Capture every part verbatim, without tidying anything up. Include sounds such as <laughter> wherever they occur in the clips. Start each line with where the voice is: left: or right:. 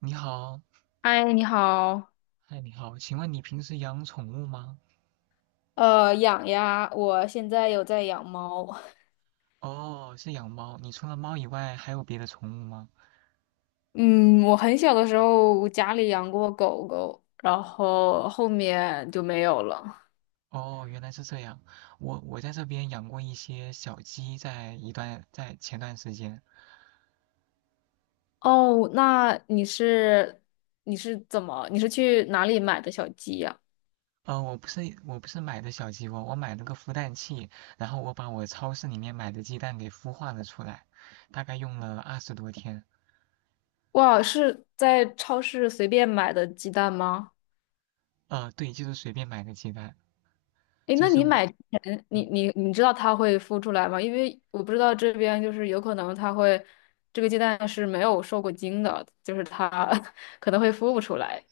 right: 你好，
left: 嗨，你好。
right: 嗨，你好，请问你平时养宠物吗？
left: 呃，养呀，我现在有在养猫。
right: 哦，是养猫。你除了猫以外，还有别的宠物吗？
left: 嗯，我很小的时候家里养过狗狗，然后后面就没有了。
right: 哦，原来是这样。我我在这边养过一些小鸡，在一段在前段时间，
left: 哦，那你是你是怎么你是去哪里买的小鸡呀？
right: 呃，我不是我不是买的小鸡窝，我买了个孵蛋器，然后我把我超市里面买的鸡蛋给孵化了出来，大概用了二十多天。
left: 哇，是在超市随便买的鸡蛋吗？
right: 呃，对，就是随便买的鸡蛋，
left: 诶，
right: 就
left: 那
right: 是
left: 你
right: 我。
left: 买之前，你
right: 嗯
left: 你你知道它会孵出来吗？因为我不知道这边就是有可能它会，这个鸡蛋是没有受过精的，就是它 <laughs> 可能会孵不出来。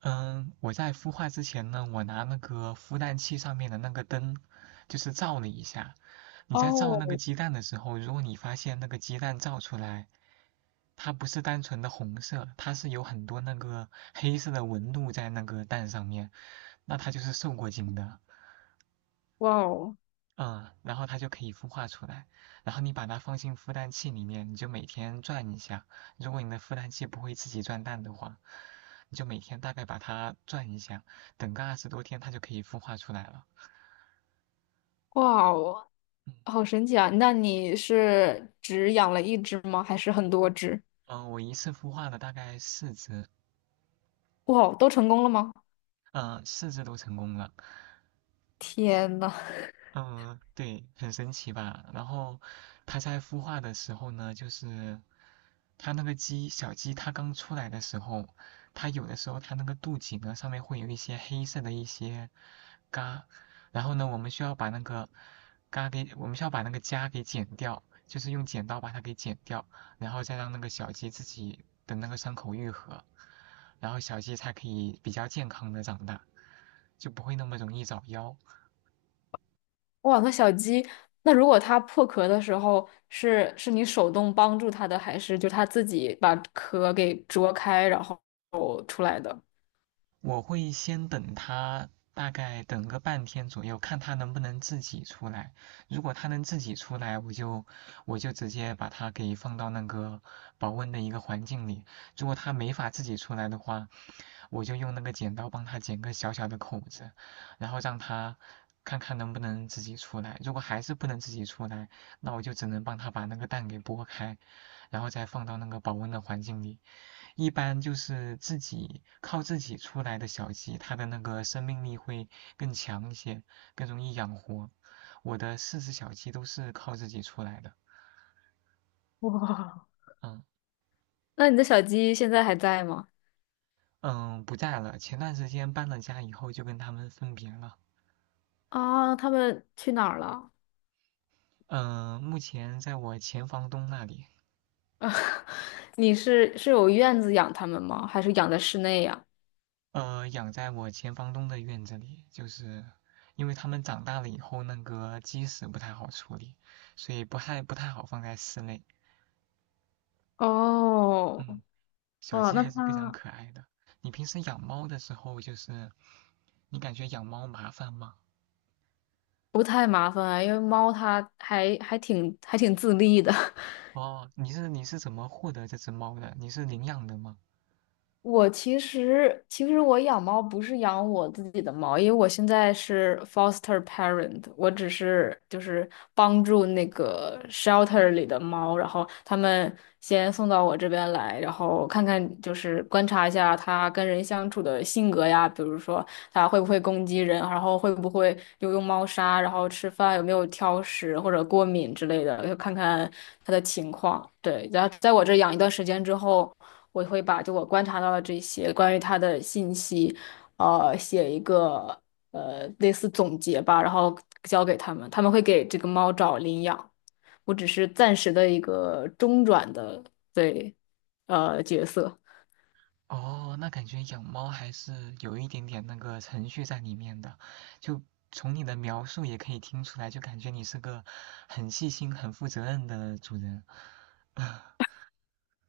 right: 嗯，我在孵化之前呢，我拿那个孵蛋器上面的那个灯，就是照了一下。你在照那个
left: 哦，
right: 鸡蛋的时候，如果你发现那个鸡蛋照出来，它不是单纯的红色，它是有很多那个黑色的纹路在那个蛋上面，那它就是受过精的。
left: 哇哦，
right: 嗯，然后它就可以孵化出来。然后你把它放进孵蛋器里面，你就每天转一下。如果你的孵蛋器不会自己转蛋的话，你就每天大概把它转一下，等个二十多天，它就可以孵化出来了。
left: 哇哦，
right: 嗯，
left: 好神奇啊！那你是只养了一只吗？还是很多只？
right: 呃我一次孵化了大概四只，
left: 哇哦，都成功了吗？
right: 嗯，呃四只都成功了。
left: 天呐！
right: 嗯，对，很神奇吧？然后它在孵化的时候呢，就是它那个鸡，小鸡它刚出来的时候，它有的时候它那个肚脐呢上面会有一些黑色的一些痂，然后呢，我们需要把那个痂给，我们需要把那个痂给剪掉，就是用剪刀把它给剪掉，然后再让那个小鸡自己的那个伤口愈合，然后小鸡才可以比较健康的长大，就不会那么容易早夭。
left: 哇，那小鸡，那如果它破壳的时候，是是你手动帮助它的，还是就它自己把壳给啄开，然后出来的？
right: 我会先等它，大概等个半天左右，看它能不能自己出来。如果它能自己出来，我就我就直接把它给放到那个保温的一个环境里。如果它没法自己出来的话，我就用那个剪刀帮它剪个小小的口子，然后让它看看能不能自己出来。如果还是不能自己出来，那我就只能帮它把那个蛋给剥开，然后再放到那个保温的环境里，一般就是自己靠自己出来的小鸡，它的那个生命力会更强一些，更容易养活。我的四只小鸡都是靠自己出来的。
left: 哇，
right: 嗯
left: 那你的小鸡现在还在吗？
right: 嗯，不在了。前段时间搬了家以后，就跟它们分别了。
left: 啊，它们去哪儿了？
right: 嗯，目前在我前房东那里，
left: <laughs> 你是是有院子养它们吗？还是养在室内呀？
right: 呃，养在我前房东的院子里，就是因为它们长大了以后，那个鸡屎不太好处理，所以不太不太好放在室内。
left: 哦，
right: 嗯。小
left: 哇，
right: 鸡
left: 那
right: 还是非常
left: 它
right: 可爱的。你平时养猫的时候，就是你感觉养猫麻烦吗？
left: 不太麻烦啊，因为猫它还还挺还挺自立的。<laughs>
right: 哦，你是你是怎么获得这只猫的？你是领养的吗？
left: 我其实其实我养猫不是养我自己的猫，因为我现在是 foster parent，我只是就是帮助那个 shelter 里的猫，然后他们先送到我这边来，然后看看就是观察一下它跟人相处的性格呀，比如说它会不会攻击人，然后会不会有用猫砂，然后吃饭有没有挑食或者过敏之类的，就看看它的情况。对，然后在我这养一段时间之后。我会把就我观察到的这些关于它的信息，呃，写一个呃类似总结吧，然后交给他们，他们会给这个猫找领养，我只是暂时的一个中转的对呃角色，
right: 哦，那感觉养猫还是有一点点那个程序在里面的，就从你的描述也可以听出来，就感觉你是个很细心、很负责任的主人。<laughs>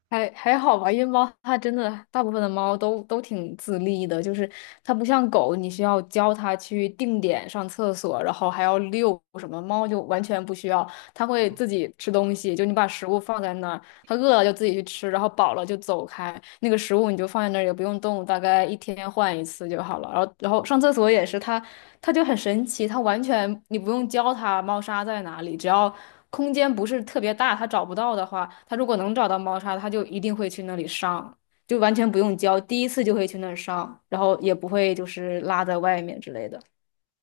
left: 还还好吧，因为猫它真的大部分的猫都都挺自立的，就是它不像狗，你需要教它去定点上厕所，然后还要遛什么，猫就完全不需要。它会
right: 哦，
left: 自己吃东西，就你把食物放在那儿，他饿了就自己去吃，然后饱了就走开。那个食物你就放在那儿也不用动，大概一天换一次就好了。然后，然后上厕所也是，它它就很神奇，它完全你不用教它猫砂在哪里，只要空间不是特别大，它找不到的话，它如果能找到猫砂，它就一定会去那里上，就完全不用教，第一次就会去那儿上，然后也不会就是拉在外面之类的。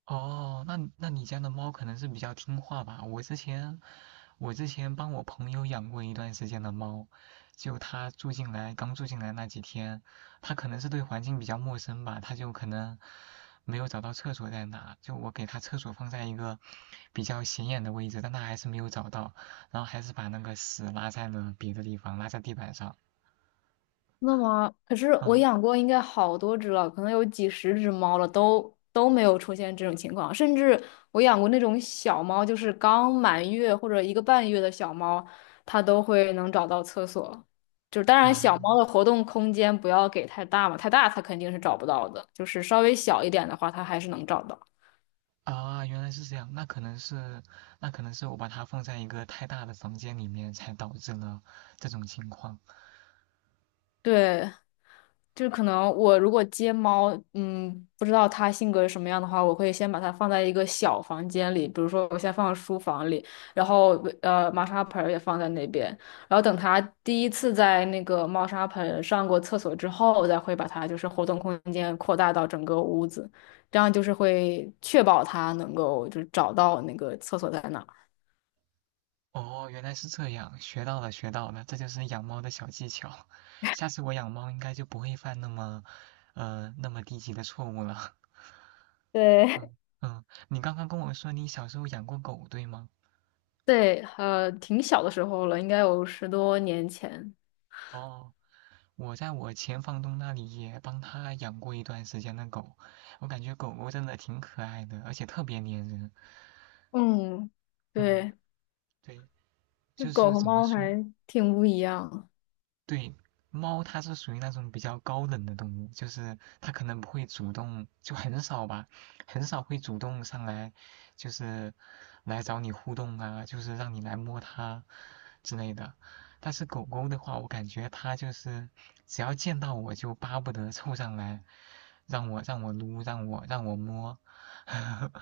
right: 哦，那那你家的猫可能是比较听话吧？我之前我之前帮我朋友养过一段时间的猫，就它住进来刚住进来那几天，它可能是对环境比较陌生吧，它就可能没有找到厕所在哪，就我给它厕所放在一个比较显眼的位置，但它还是没有找到，然后还是把那个屎拉在了别的地方，拉在地板上。
left: 那么，可是我
right: 嗯，
left: 养过应该好多只了，可能有几十只猫了，都都没有出现这种情况。甚至我养过那种小猫，就是刚满月或者一个半月的小猫，它都会能找到厕所。就是当
right: 啊
left: 然，小
right: 拉。
left: 猫的活动空间不要给太大嘛，太大它肯定是找不到的。就是稍微小一点的话，它还是能找到。
right: 啊，原来是这样，那可能是，那可能是我把它放在一个太大的房间里面，才导致了这种情况。
left: 对，就是可能我如果接猫，嗯，不知道它性格是什么样的话，我会先把它放在一个小房间里，比如说我先放书房里，然后呃猫砂盆儿也放在那边，然后等它第一次在那个猫砂盆上过厕所之后，我再会把它就是活动空间扩大到整个屋子，这样就是会确保它能够就是找到那个厕所在哪儿。
right: 哦，原来是这样，学到了，学到了，这就是养猫的小技巧。下次我养猫应该就不会犯那么，呃，那么低级的错误了。<laughs>
left: 对，
right: 嗯嗯，你刚刚跟我说你小时候养过狗，对吗？
left: <laughs> 对，呃，挺小的时候了，应该有十多年前。
right: 哦，我在我前房东那里也帮他养过一段时间的狗，我感觉狗狗真的挺可爱的，而且特别粘人。
left: 嗯，
right: 嗯，
left: 对，
right: 对。
left: 就
right: 就
left: 狗
right: 是
left: 和
right: 怎么
left: 猫
right: 说，
left: 还挺不一样。
right: 对，猫它是属于那种比较高冷的动物，就是它可能不会主动，就很少吧，很少会主动上来，就是来找你互动啊，就是让你来摸它之类的。但是狗狗的话，我感觉它就是只要见到我就巴不得凑上来，让我让我撸，让我让我摸，<laughs>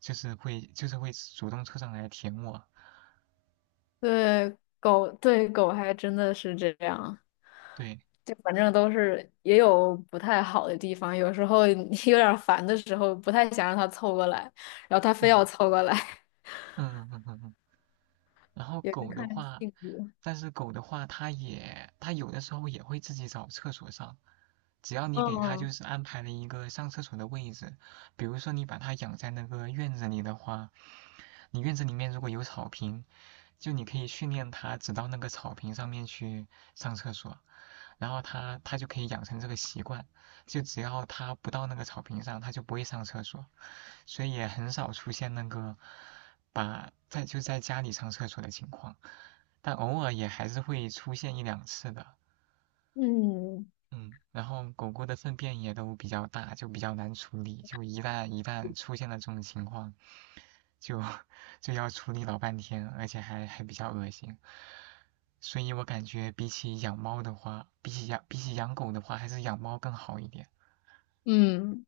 right: 就是会就是会主动凑上来舔我。
left: 对，狗，对，狗还真的是这样。
right: 对，
left: 就反正都是也有不太好的地方，有时候你 <laughs> 有点烦的时候，不太想让它凑过来，然后它非要凑过来，
right: 嗯嗯嗯嗯嗯。嗯嗯然
left: <laughs>
right: 后
left: 也是
right: 狗的
left: 看
right: 话，
left: 性格。
right: 但是狗的话，它也它有的时候也会自己找厕所上，只要你给它就
left: 嗯
right: 是安排了一个上厕所的位置，比如说你把它养在那个院子里的话，你院子里面如果有草坪，就你可以训练它只到那个草坪上面去上厕所，然后它它就可以养成这个习惯，就只要它不到那个草坪上，它就不会上厕所。所以也很少出现那个把在就在家里上厕所的情况，但偶尔也还是会出现一两次的。
left: 嗯
right: 嗯，然后狗狗的粪便也都比较大，就比较难处理，就一旦一旦出现了这种情况，就就要处理老半天，而且还还比较恶心。所以我感觉比起养猫的话，比起养比起养狗的话，还是养猫更好一点。
left: 嗯，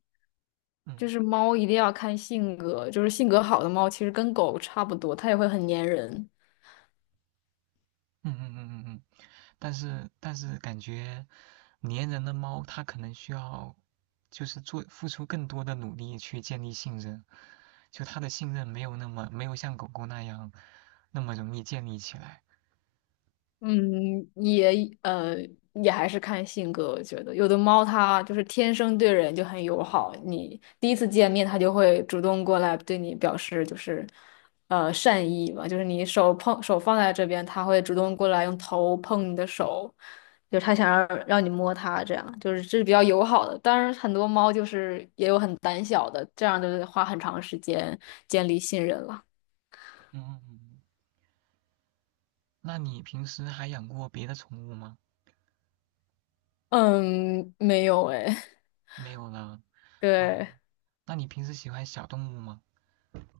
left: 就
right: 嗯
left: 是猫一定要看性格，就是性格好的猫其实跟狗差不多，它也会很粘人。
right: 嗯嗯嗯嗯嗯。嗯嗯嗯但是但是感觉粘人的猫它可能需要就是做付出更多的努力去建立信任，就它的信任没有那么没有像狗狗那样那么容易建立起来。
left: 嗯，也呃，也还是看性格。我觉得有的猫它就是天生对人就很友好，你第一次见面它就会主动过来对你表示就是呃善意嘛，就是你手碰手放在这边，它会主动过来用头碰你的手，就它想让让你摸它，这样就是这是比较友好的。当然，很多猫就是也有很胆小的，这样就是花很长时间建立信任了。
right: 嗯，那你平时还养过别的宠物吗？
left: 嗯，没有哎，
right: 没有了。
left: <laughs> 对，
right: 哦，那你平时喜欢小动物吗？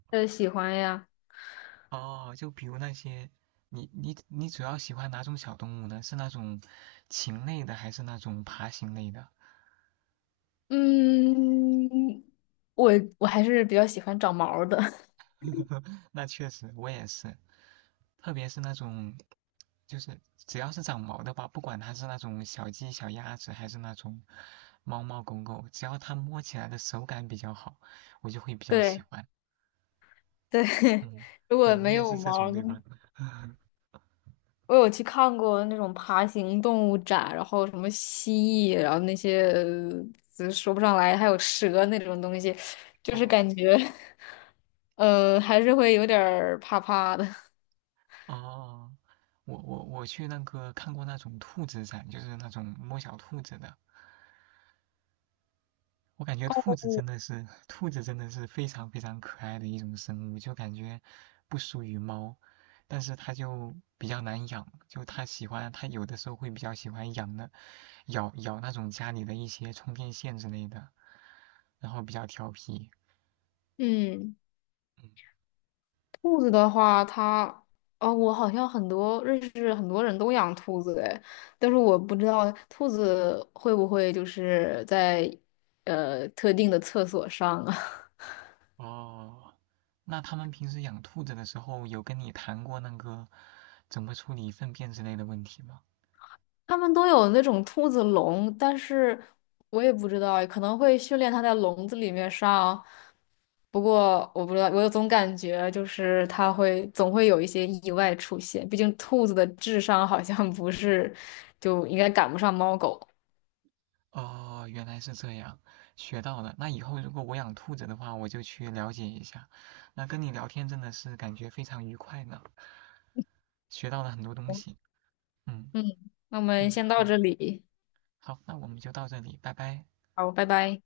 left: 呃，喜欢呀。
right: 哦，就比如那些，你你你主要喜欢哪种小动物呢？是那种禽类的，还是那种爬行类的？
left: 嗯，我我还是比较喜欢长毛儿的。<laughs>
right: <laughs> 那确实，我也是，特别是那种，就是只要是长毛的吧，不管它是那种小鸡、小鸭子，还是那种猫猫狗狗，只要它摸起来的手感比较好，我就会比较喜
left: 对
right: 欢。
left: 对，<laughs>
right: 嗯，
left: 如
right: 对
left: 果
right: 你
left: 没
right: 也是
left: 有
right: 这
left: 毛
right: 种
left: 儿
right: 对
left: 的，
right: 吧？<laughs>
left: 我有去看过那种爬行动物展，然后什么蜥蜴，然后那些呃说不上来，还有蛇那种东西，就是感
right: 哦
left: 觉，<laughs> 呃，还是会有点儿怕怕的。<laughs>
right: 哦，我我我去那个看过那种兔子展，就是那种摸小兔子的，我感觉兔子真的是，兔子真的是非常非常可爱的一种生物，就感觉不输于猫，但是它就比较难养，就它喜欢，它有的时候会比较喜欢养的，咬咬那种家里的一些充电线之类的，然后比较调皮。
left: 嗯。
right: 嗯
left: 兔子的话，它，哦，我好像很多认识很多人都养兔子哎，但是我不知道兔子会不会就是在呃特定的厕所上啊。
right: 哦，那他们平时养兔子的时候，有跟你谈过那个怎么处理粪便之类的问题吗？
left: <laughs> 他们都有那种兔子笼，但是我也不知道诶可能会训练它在笼子里面上。不过我不知道，我有总感觉就是它会总会有一些意外出现，毕竟兔子的智商好像不是就应该赶不上猫狗。
right: 哦，原来是这样，学到了。那以后如果我养兔子的话，我就去了解一下。那跟你聊天真的是感觉非常愉快呢，学到了很多东西。嗯
left: 嗯，那我们
right: 嗯，
left: 先到这
right: 好，
left: 里，
right: 好，那我们就到这里，拜拜。
left: 好，拜拜。